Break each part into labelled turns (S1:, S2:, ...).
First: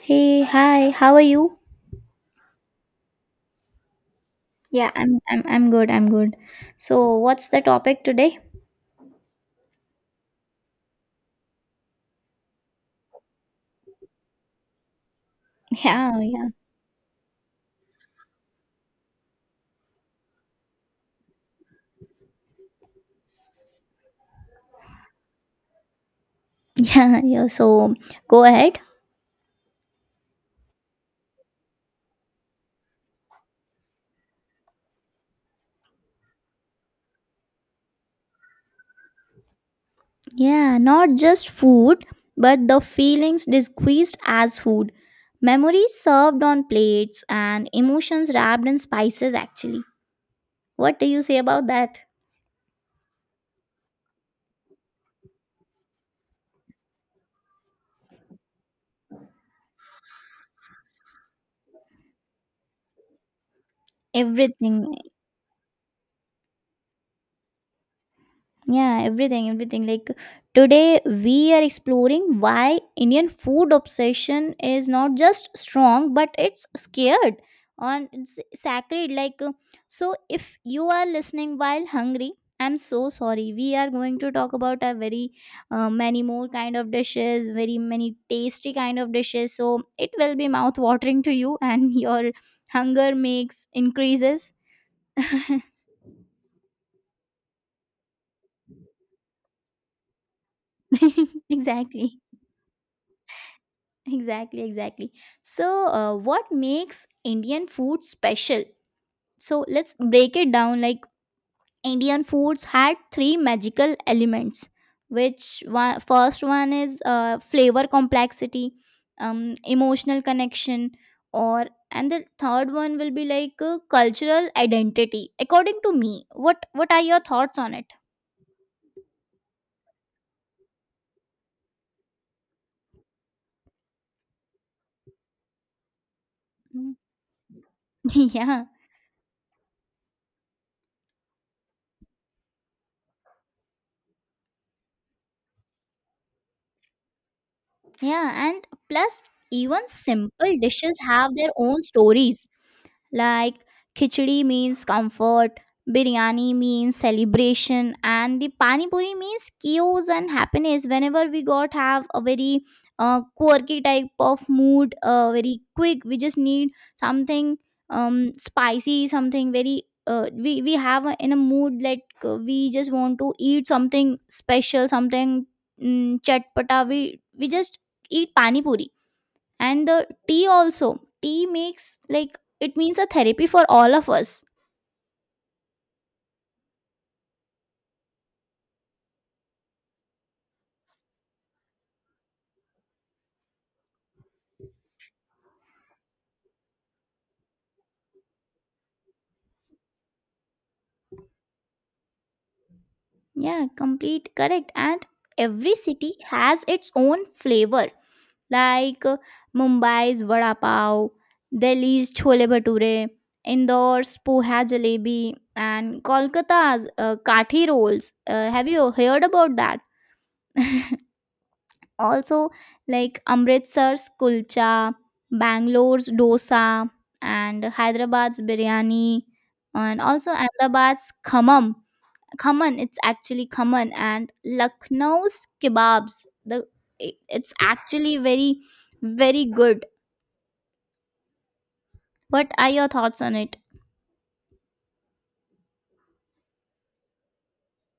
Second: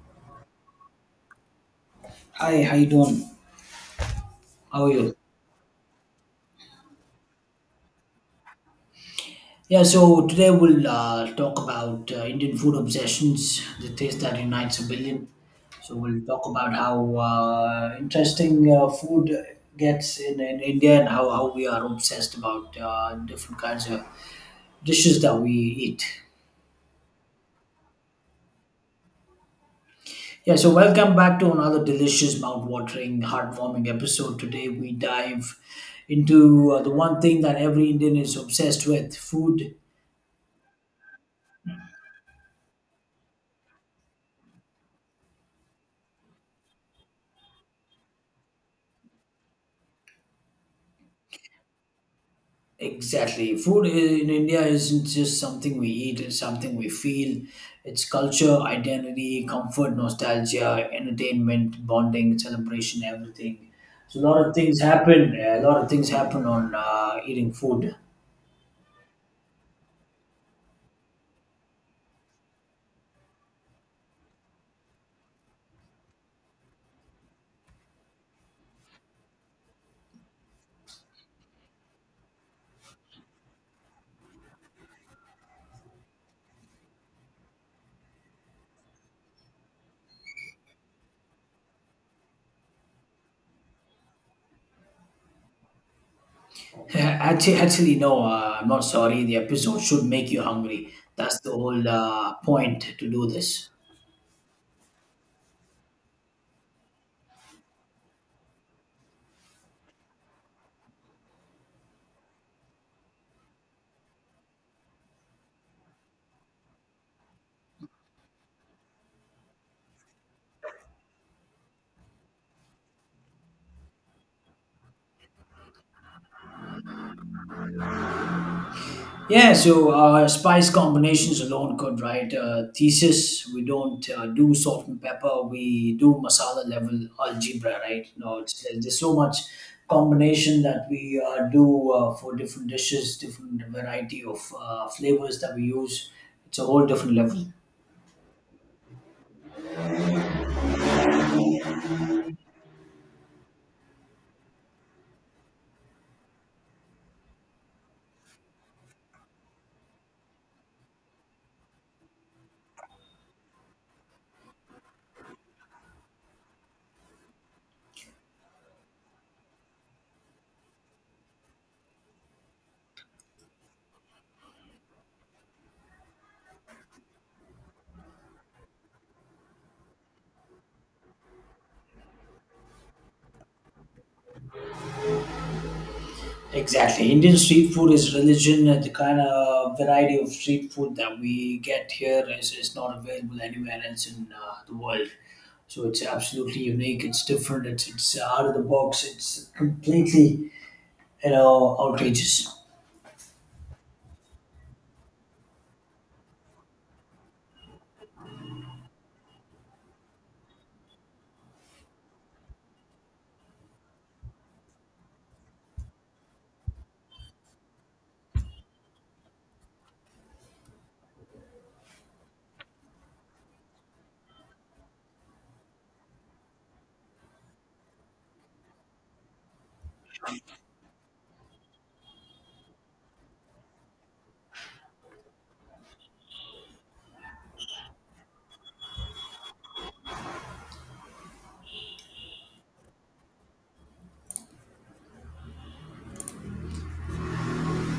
S1: Hey, hi, how are you?
S2: Hi, how you doing? How are
S1: Yeah,
S2: you?
S1: I'm good, I'm good. So, what's the topic today?
S2: Yeah, so today we'll talk about Indian food obsessions, the taste that unites a billion. So we'll
S1: Yeah,
S2: talk
S1: yeah.
S2: about how interesting food gets in India and how we are obsessed about different kinds of dishes that we eat.
S1: Yeah, yeah. So, go ahead.
S2: Yeah, so welcome back to another delicious, mouth-watering, heartwarming episode. Today we dive into the one thing that every Indian is obsessed with, food.
S1: Yeah, not just food, but the feelings disguised as food. Memories served on plates and emotions wrapped in spices actually. What do you say about that?
S2: Exactly. Food in India isn't just something we eat, it's something we feel. It's culture, identity, comfort, nostalgia, entertainment, bonding, celebration, everything. So a lot of
S1: Everything,
S2: things happen. A lot of things happen on eating food.
S1: yeah, everything, everything. Like today, we are exploring why Indian food obsession is not just strong, but it's scared on it's sacred. So if you are listening while hungry, I'm so sorry. We are going to talk about a very many more kind of dishes, very many tasty kind of dishes. So it will be mouth watering to you, and your hunger makes increases.
S2: Actually, no. I'm not sorry. The episode should make you hungry. That's the whole
S1: Exactly.
S2: point to do this.
S1: Exactly, exactly. So, what makes Indian food special? So, let's break it down. Like, Indian foods had three magical elements. Which one? First one is flavor complexity, emotional connection, or and the third one will be like cultural identity. According to me, what are your thoughts on it?
S2: Yeah, so spice combinations alone could, right? Thesis, we don't do salt and pepper, we do masala
S1: Mm.
S2: level algebra, right? No, it's,
S1: Yeah,
S2: there's so much combination that we do for different dishes, different variety of flavors that we use. It's a whole different level.
S1: yeah, and plus, even simple dishes have their own stories. Like khichdi means comfort, biryani means celebration, and the pani puri means chaos and happiness. Whenever we got have a very quirky type of mood, very quick, we just need something, um, spicy, something very we have a, in a mood like we just want to eat something special, something, mm, chatpata. We just eat pani puri, and the tea also, tea makes like it means a therapy for all of us.
S2: Exactly. Indian street food is religion, and the kind of variety of street food that we get here is not available anywhere else in the world. So it's absolutely unique. It's different. It's out of the box. It's completely, outrageous.
S1: Yeah, complete correct, and every city has its own flavor, like Mumbai's vada pav, Delhi's chole bhature, indoors poha jalebi, and Kolkata's kathi rolls. Uh, have you heard about that also? Like Amritsar's kulcha, Bangalore's dosa, and Hyderabad's biryani, and also Ahmedabad's khammam. Khaman, it's actually khaman, and Lucknow's kebabs. The it's actually very, very good. What are your thoughts on it?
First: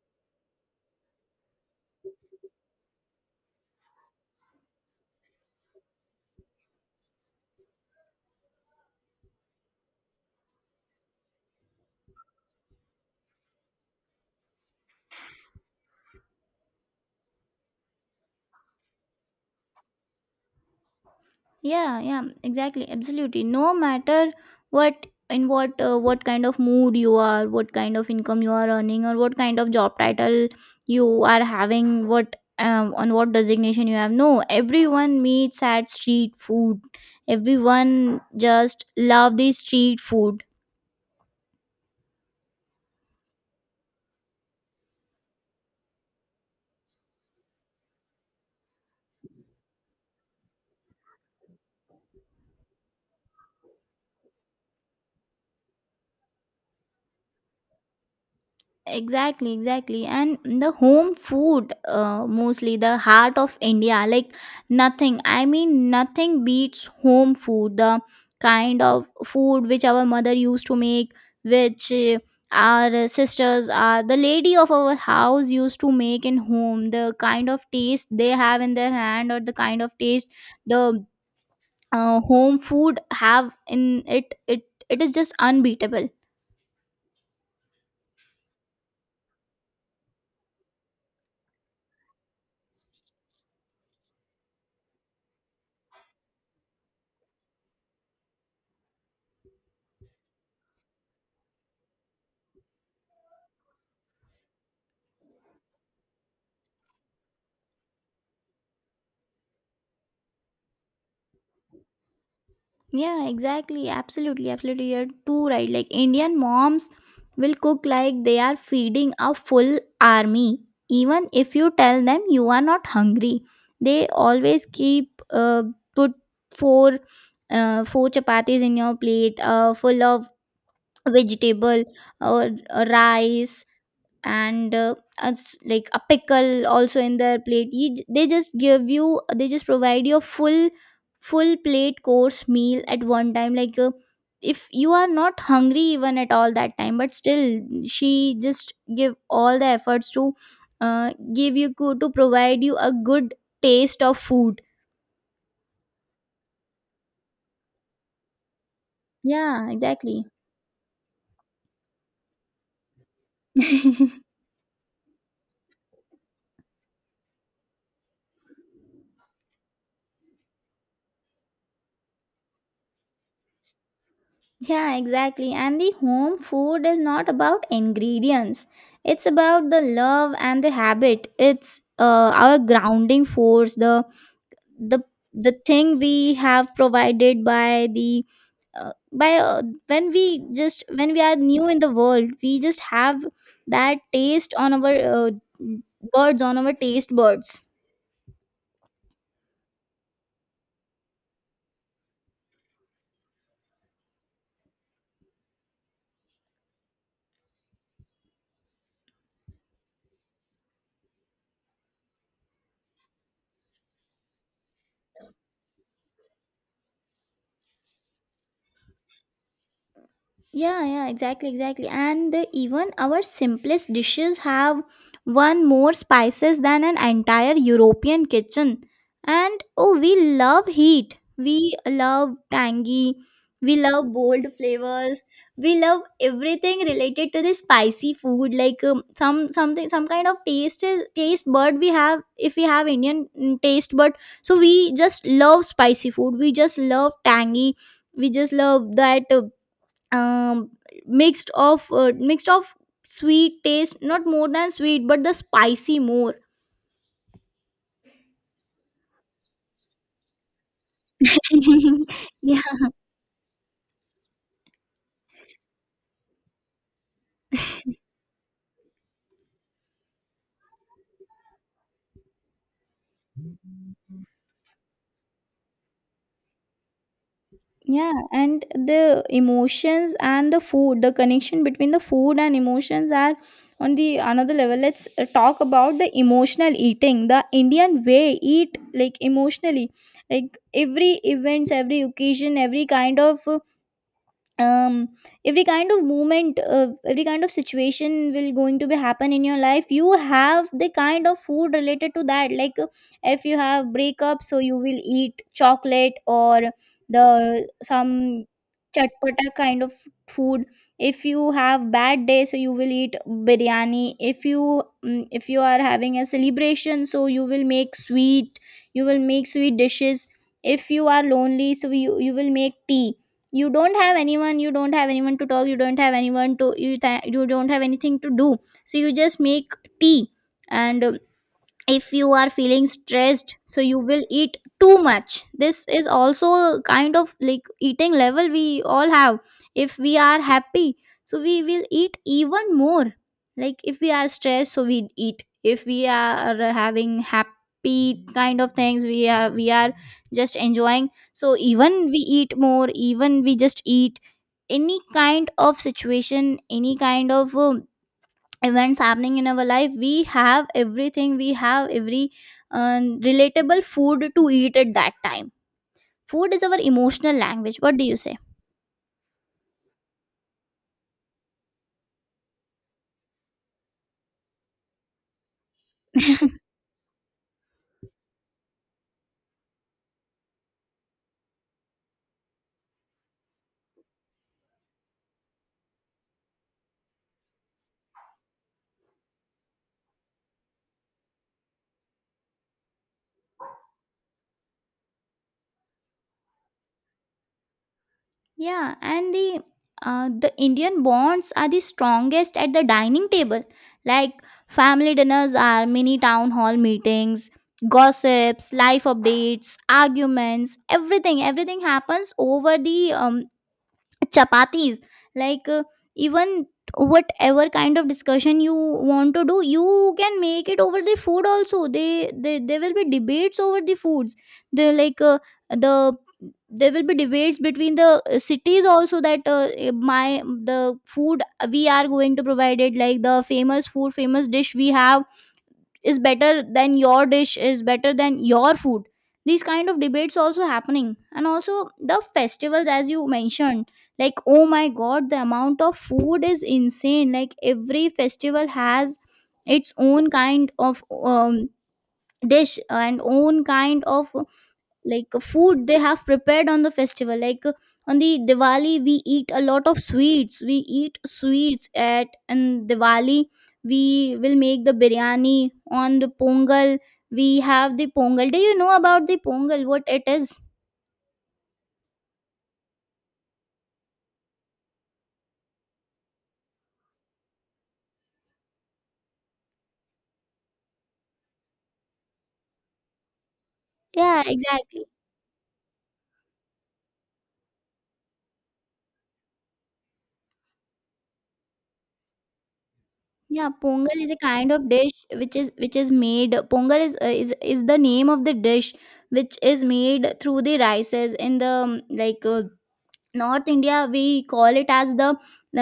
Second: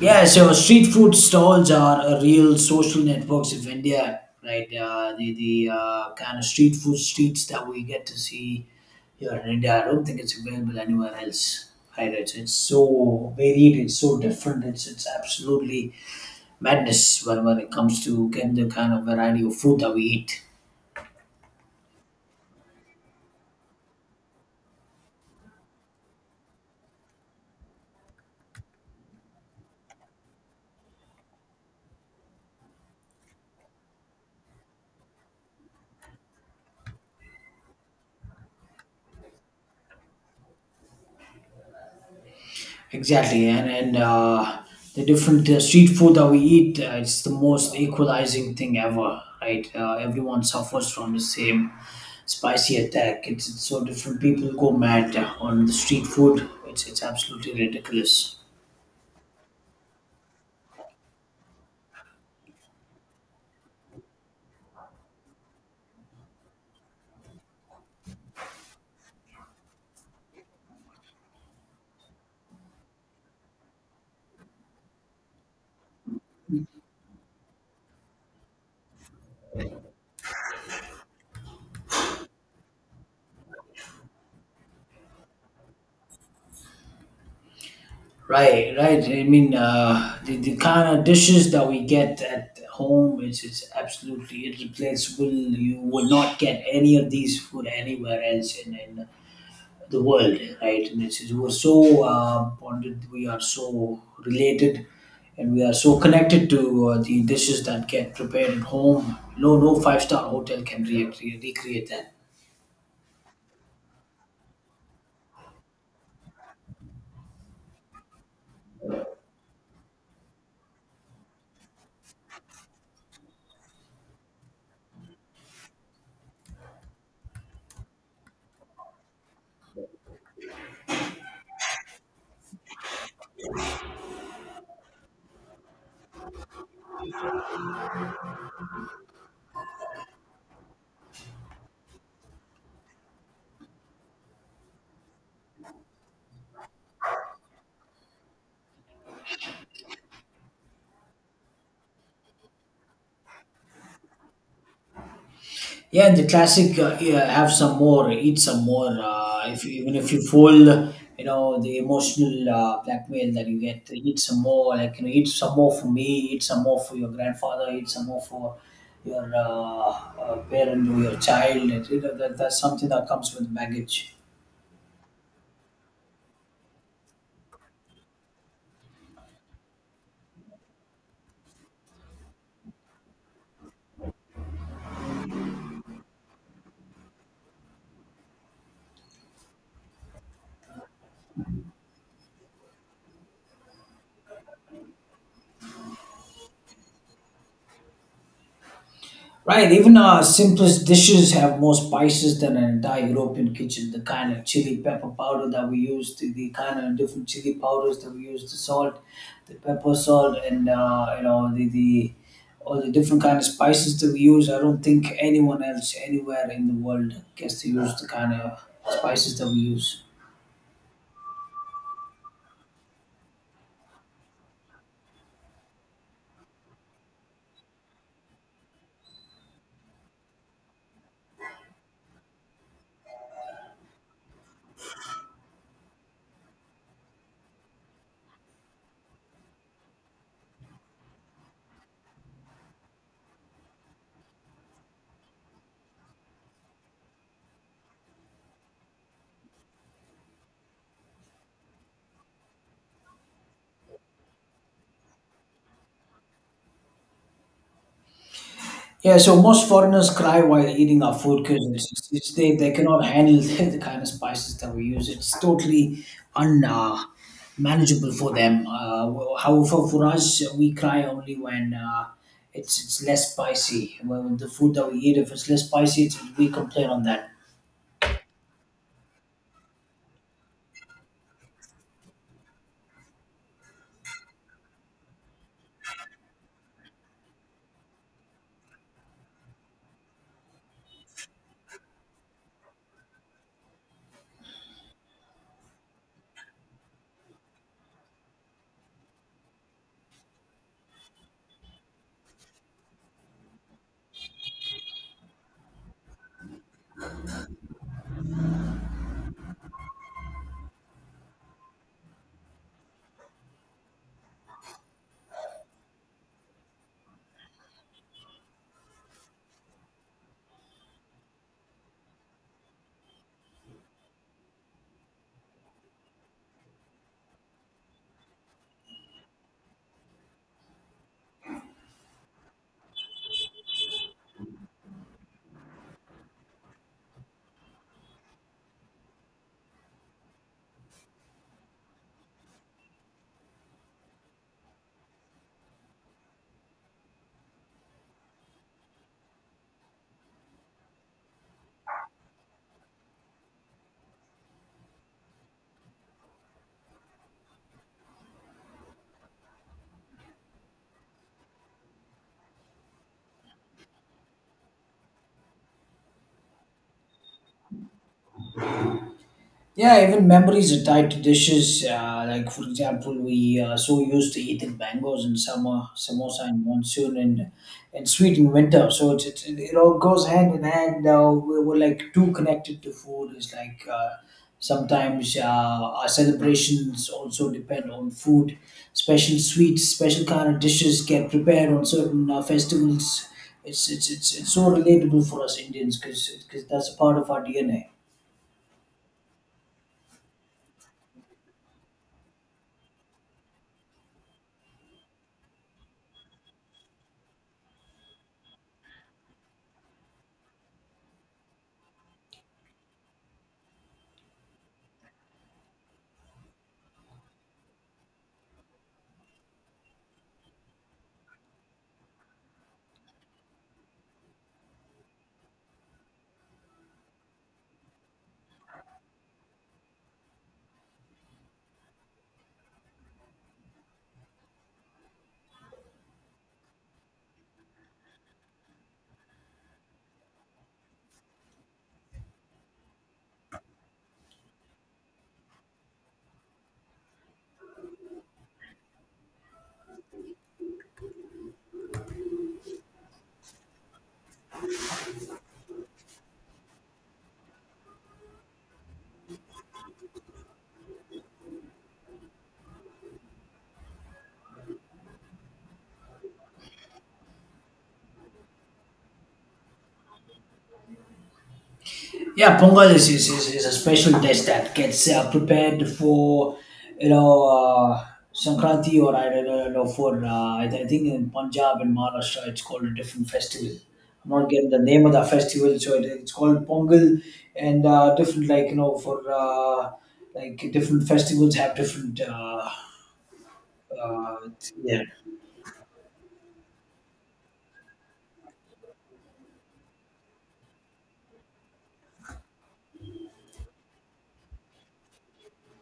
S2: Yeah, so street food stalls are a real social networks of India, right? The kind of street food streets that we get to see here in India, I don't think it's available anywhere else, right? it's, so varied, it's so different, it's absolutely madness when it comes to getting the kind of variety of food that we eat.
S1: Yeah, yeah, exactly, absolutely. No matter what, in what what kind of mood you are, what kind of income you are earning, or what kind of job title you are having, what on what designation you have, no, everyone meets at street food. Everyone just love the street food.
S2: Exactly, and the different street food that we eat, it's the most equalizing thing ever, right? Everyone suffers from the same spicy attack. It's so different. People go mad on the street food. It's absolutely ridiculous.
S1: Exactly, exactly. And the home food, mostly the heart of India, like nothing, I mean nothing beats home food. The kind of food which our mother used to make, which our sisters are the lady of our house used to make in home, the kind of taste they have in their hand, or the kind of taste the home food have in it, it it is just unbeatable.
S2: Right, right. I mean, the kind of dishes that we get at home, it's absolutely irreplaceable. You will not get any of these food anywhere else in the world, right? And it's, we're so bonded, we are so related, and we are so connected to the dishes that get prepared at home. No, no five-star hotel can recreate that.
S1: Yeah, exactly. Absolutely. Absolutely. You're too right. Like Indian moms will cook like they are feeding a full army. Even if you tell them you are not hungry, they always keep put four four chapatis in your plate, full of vegetable or rice and as like a pickle also in their plate. You, they just give you, they just provide you a full, full plate course meal at one time. Like if you are not hungry even at all that time, but still she just give all the efforts to give you good, to provide you a good taste of food.
S2: Yeah, and the classic yeah, have some more, eat some more. If
S1: Yeah,
S2: you, even if you
S1: exactly.
S2: fold, you know the emotional blackmail that you get, eat some more. Like, eat some more for me, eat some more for your grandfather, eat some more for your parent or your child. That's something that comes with baggage.
S1: Yeah, exactly. And the home food is not about ingredients. It's about the love and the habit. It's our grounding force, the the thing we have provided by the by when we just when we are new in the world, we just have that taste on our uh, birds on our taste buds.
S2: Right, even our simplest dishes have more spices than an entire European kitchen. The kind of chili pepper powder that we use, the kind of different chili powders that we use, the salt, the pepper salt, and you know the all the different kind of spices that we use. I don't think anyone else anywhere in the world gets to use the kind of spices that we use.
S1: Yeah, yeah, exactly, exactly. And even our simplest dishes have one more spices than an entire European kitchen. And oh, we love heat. We love tangy. We love bold flavors. We love everything related to the spicy food. Like, some something, some kind of taste bud we have. If we have Indian, mm, taste bud, so we just love spicy food. We just love tangy. We just love that. Um, Mixed of mixed of sweet taste, not more than sweet, but the spicy more.
S2: Yeah, so most foreigners cry while eating our food because they,
S1: Yeah,
S2: they cannot handle the kind of spices that we use. It's totally un manageable for them. Well, however, for us, we cry only when it's less spicy. When the food that we eat, if it's less spicy, we complain on that.
S1: yeah, and the emotions and the food, the connection between the food and emotions are on the another level. Let's talk about the emotional eating, the Indian way, eat like emotionally. Like every events, every occasion, um every kind of movement, every kind of situation will going to be happen in your life, you have the kind of food related to that. Like if you have breakup, so you will eat chocolate, or the some chatpata kind of food. If you have bad day, so you will eat biryani. If you are having a celebration, so you will make sweet, you will make sweet dishes. If you are lonely, so you will make tea. You don't have anyone, you don't have anyone to talk, you don't have anyone to you don't have anything to do, so you just make tea. And if you are feeling stressed, so you will eat too much. This is also kind of like eating level we all have. If we are happy, so we will eat even more. Like if we are stressed, so we eat. If we are having happy kind of things, we are just enjoying, so even we eat more, even we just eat any kind of situation, any kind of events happening in our life. We have everything, we have every uh, relatable food to eat at that time. Food is our emotional language. What do you say?
S2: Yeah, even memories are tied to dishes. Like, for example, we so used to eating mangoes in summer, samosa in monsoon, and sweet in winter. So it all goes hand in hand. We're like too connected to food. It's like sometimes our celebrations also depend on food. Special sweets, special kind of dishes get prepared on certain festivals. It's so relatable for us Indians because that's a part of our DNA.
S1: Yeah, and the Indian bonds are the strongest at the dining table. Like family dinners are mini town hall meetings. Gossips, life updates, arguments, everything, everything happens over the chapatis. Like even whatever kind of discussion you want to do, you can make it over the food also. They there will be debates over the foods. They like the There will be debates between the cities also, that eh, my the food we are going to provide it, like the famous food, famous dish we have is better than your dish, is better than your food. These kind of debates also happening. And also the festivals, as you mentioned, like oh my god, the amount of food is insane. Like every festival has its own kind of dish, and own kind of, like food they have prepared on the festival. Like on the Diwali we eat a lot of sweets, we eat sweets at and Diwali, we will make the biryani. On the Pongal, we have the Pongal. Do you know about the Pongal, what it is?
S2: Yeah, Pongal is a special dish that gets prepared for, you know, uh, Sankranti, or I don't know, for, I think in Punjab and Maharashtra it's called a different festival. I'm
S1: Yeah,
S2: not getting the name
S1: exactly.
S2: of the festival, so it's called Pongal, and different, like, for, like, different festivals have different,
S1: Yeah, Pongal is a
S2: uh,
S1: kind of
S2: yeah.
S1: dish which is made. Pongal is is the name of the dish which is made through the rices. In the North India we call it as the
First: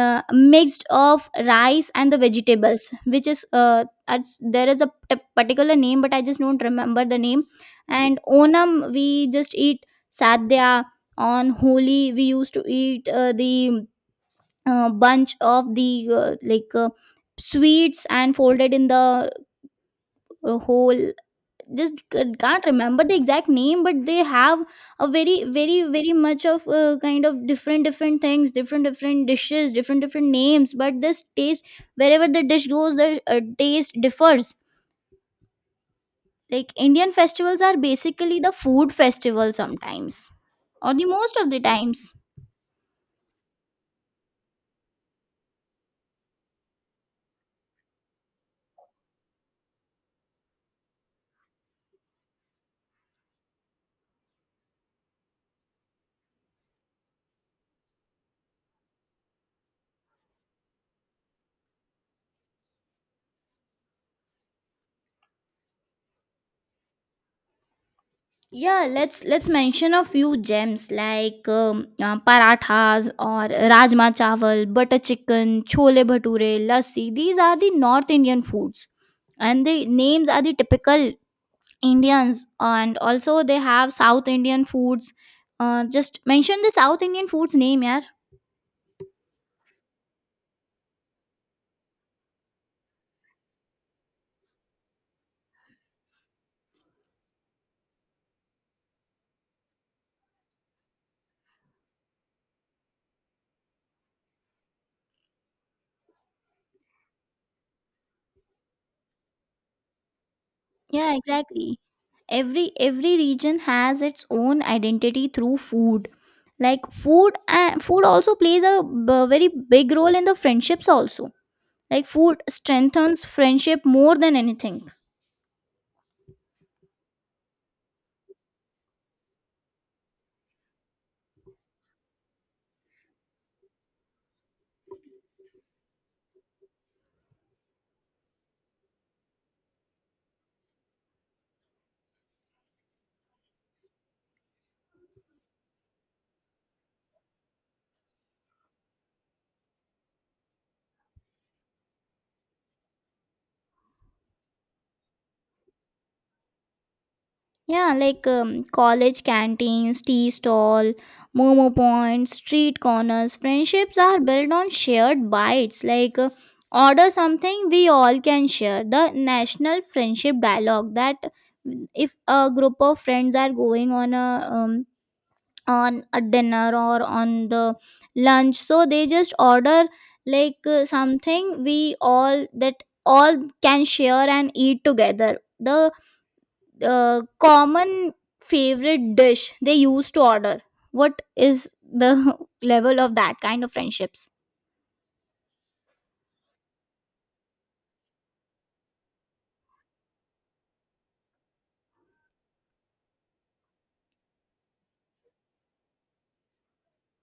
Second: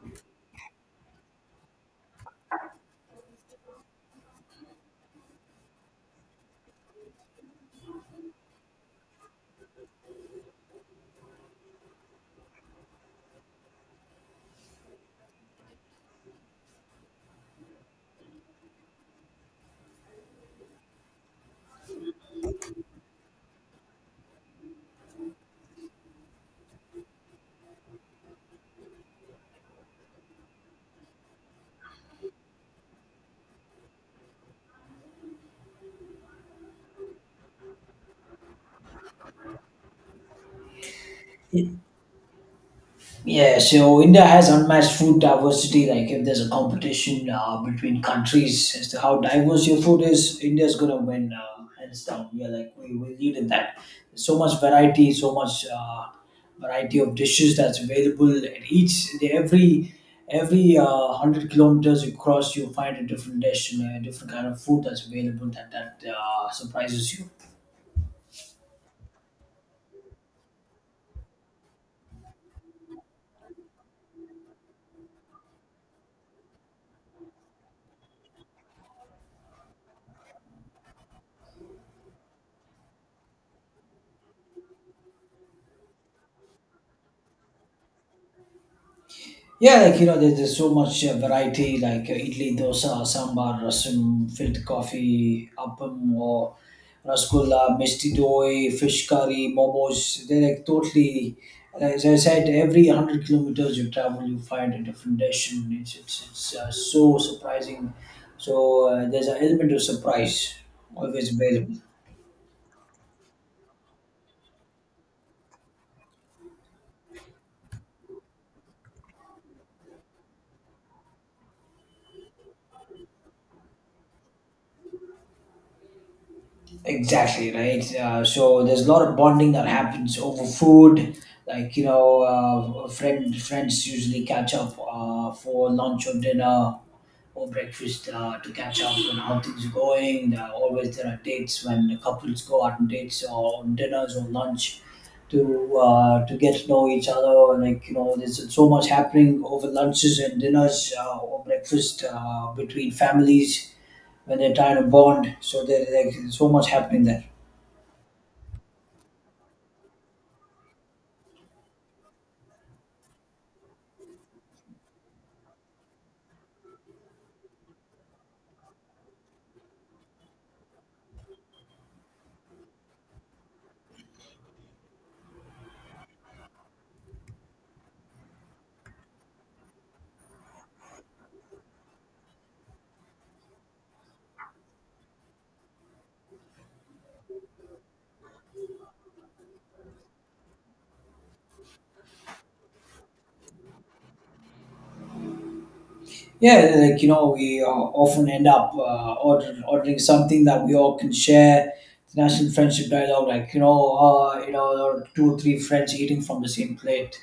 S1: uh, mixed of rice and the vegetables, which is there is a particular name, but I just don't remember the name. And Onam, we just eat sadhya. On Holi, we used to eat the bunch of the uh, like uh, sweets and folded in the whole. Just can't remember the exact name, but they have a very, very, very much of kind of different different things, different different dishes, different different names, but this taste, wherever the dish goes, the taste differs. Like Indian festivals are basically the food festival sometimes, or the most of the times.
S2: Yeah, so India has unmatched food diversity. Like, if there's a competition between countries as to how diverse your food is, India's gonna win hands down. We are like we lead in that. There's so much variety of dishes that's available. And each every 100 kilometers you cross, you find a different dish and a different kind of food that's available that surprises you.
S1: Yeah, let's mention a few gems, like parathas or rajma chawal, butter chicken, chole bhature, lassi. These are the North Indian foods, and the names are the typical Indians. And also they have South Indian foods. Uh, just mention the South Indian foods name. Yeah.
S2: Yeah, like, there's so much variety like idli, dosa, sambar, rasam, filter coffee, appam, or rasgulla, misti doi, fish curry, momos. They're like totally, as I said, every 100 kilometers you travel, you find a different dish, and it's so surprising. So there's an element of surprise
S1: Yeah,
S2: always
S1: exactly,
S2: available.
S1: every region has its own identity through food. Like food and food also plays a very big role in the friendships also. Like food strengthens friendship more than anything.
S2: Exactly right. So there's a lot of bonding that happens over food. Like, friends usually catch up for lunch or dinner or breakfast to catch up on how things are going. There are always there are dates when the couples go out on dates or on dinners or lunch to get to know each other. Like, there's so much happening over lunches and dinners or breakfast between families when they're trying to bond. So like, there's so much happening there.
S1: Yeah, like college canteens, tea stall, momo points, street corners, friendships are built on shared bites. Like order something we all can share. The national friendship dialogue, that if a group of friends are going um, on a dinner or on the lunch, so they just order like something we all, that all can share and eat together. The common favorite dish they used to order, what is the level of that kind of friendships?
S2: Yeah, like, we often end up ordering something that we all can share. The national friendship dialogue, like, or two or three friends eating from the same plate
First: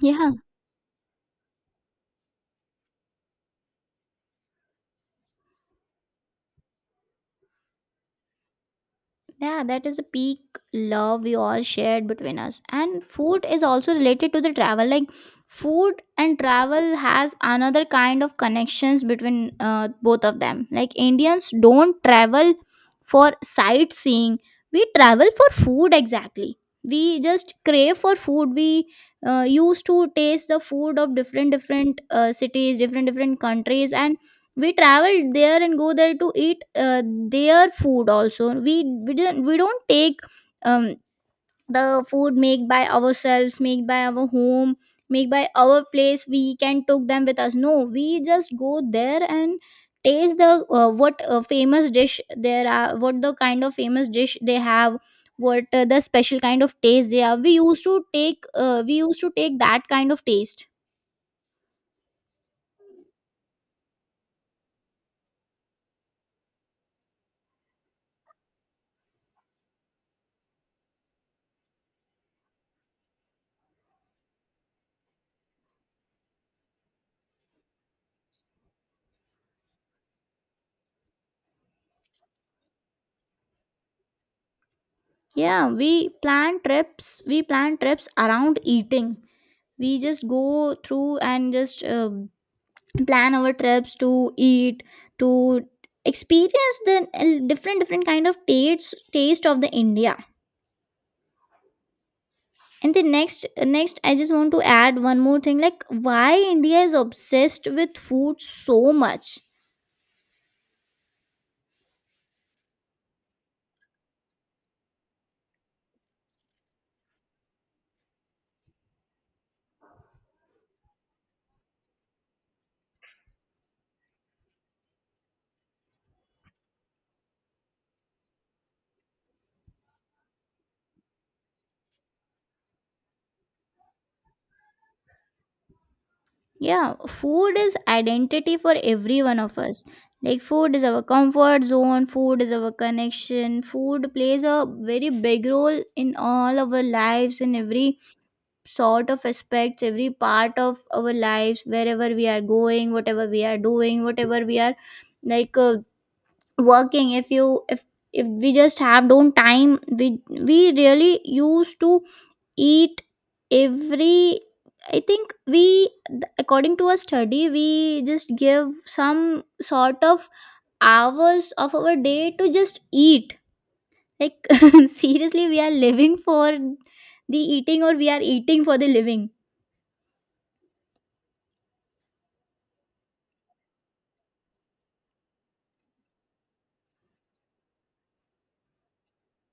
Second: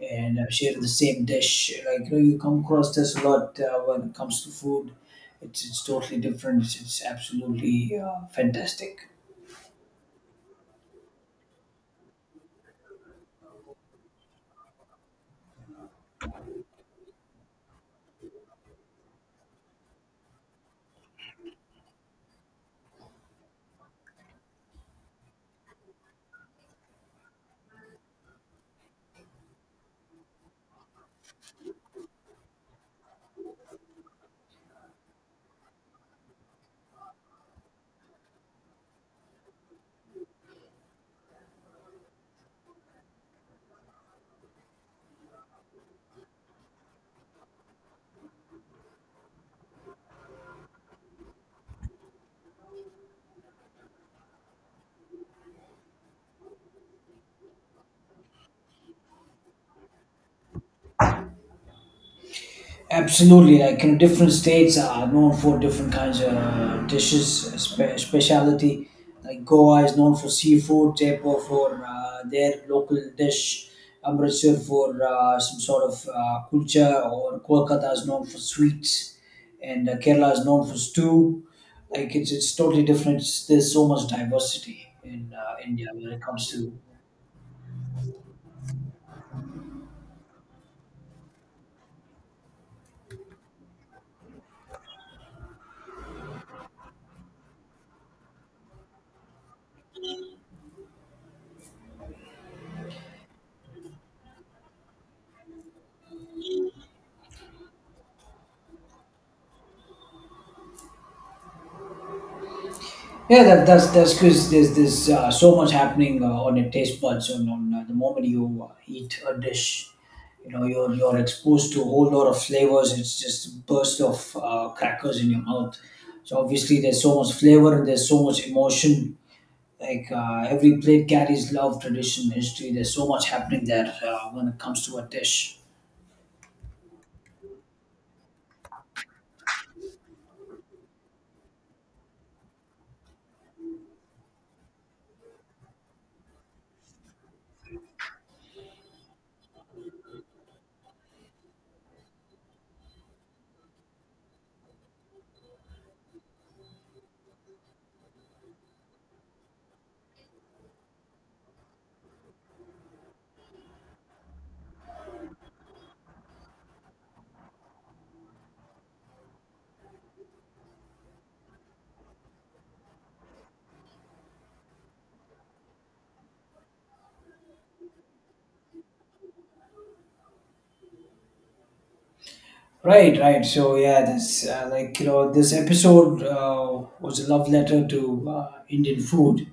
S1: Yeah,
S2: and sharing the same dish. Like, you come across this a lot when it comes to food. It's totally different. It's absolutely fantastic.
S1: yeah, that is a peak love we all shared between us. And food is also related to the travel. Like food and travel has another kind of connections between both of them. Like Indians don't travel for sightseeing, we travel for food. Exactly, we just crave for food. We used to taste the food of different different cities, different different countries, and we travel there and go there to eat their food also. We don't take um, the food made by ourselves, made by our home, made by our place, we can took them with us. No, we just go there and taste the what, famous dish there are, what the kind of famous dish they have, what the special kind of taste they have, we used to take we used to take that kind of taste.
S2: Absolutely, like, different states are known for different kinds of dishes, specialty. Like Goa is known for seafood, Jaipur for their local dish, Amritsar for some sort of kulcha, or Kolkata is known for sweets, and Kerala is known for stew. Like it's totally different. There's so much diversity in
S1: Yeah,
S2: India
S1: we
S2: when it comes
S1: plan
S2: to.
S1: trips, we plan trips around eating. We just go through and just plan our trips to eat, to experience the different different kind of tastes, taste of the India. And the next, next I just want to add one more thing, like why India is obsessed with food so much.
S2: Yeah, that's because there's so much happening on your taste buds. On the moment you eat a dish, you know you're exposed to a whole lot of flavors. It's just a burst of crackers in your mouth. So obviously there's so much flavor and there's so much emotion. Like, every plate carries love, tradition, history. There's so much happening there when it comes to a dish.
S1: Yeah, food is identity for every one of us. Like food is our comfort zone, food is our connection. Food plays a very big role in all our lives and every sort of aspects, every part of our lives, wherever we are going, whatever we are doing, whatever we are, like working. If you If we just have don't time, we really used to eat every, I think we, according to a study we just give some sort of hours of our day to just eat. Like seriously, we are living for the eating, or we are eating for the living.
S2: Right, right. So yeah, this like, this episode was a love letter to Indian food.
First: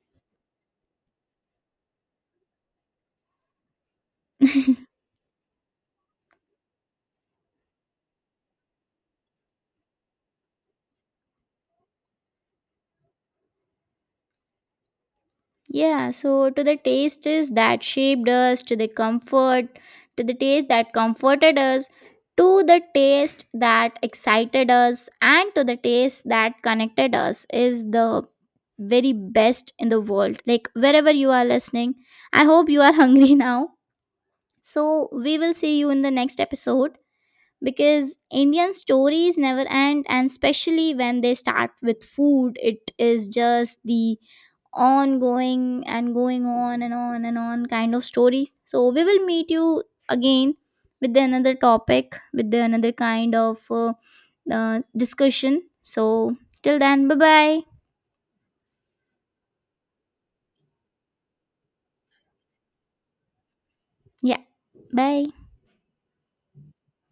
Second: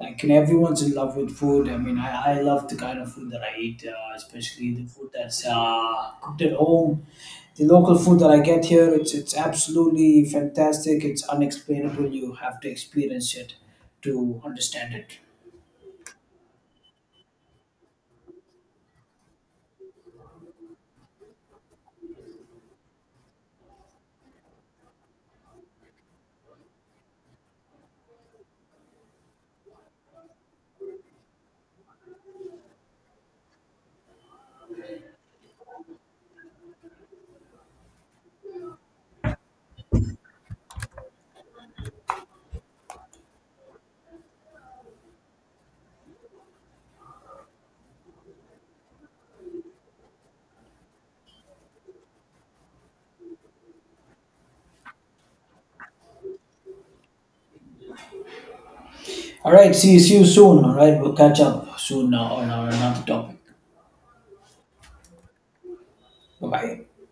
S2: Like, everyone's in love with food. I mean, I love the kind of food that I eat, especially the food that's cooked at home. The local food that I get here, it's absolutely fantastic. It's unexplainable. You have to experience it to understand it.
S1: Yeah, so to the taste is that shaped us, to the comfort, to the taste that comforted us, to the taste that excited us, and to the taste that connected us is the very best in the world. Like wherever you are listening, I hope you are hungry now. So we will see you in the next episode, because Indian stories never end, and especially when they start with food, it is just the on going and going on and on and on kind of story. So we will meet you again with the another topic, with the another kind of discussion. So till then, bye bye.
S2: All right. See you soon. All right, we'll catch up soon on our another topic.
S1: Yeah, bye.
S2: Bye bye.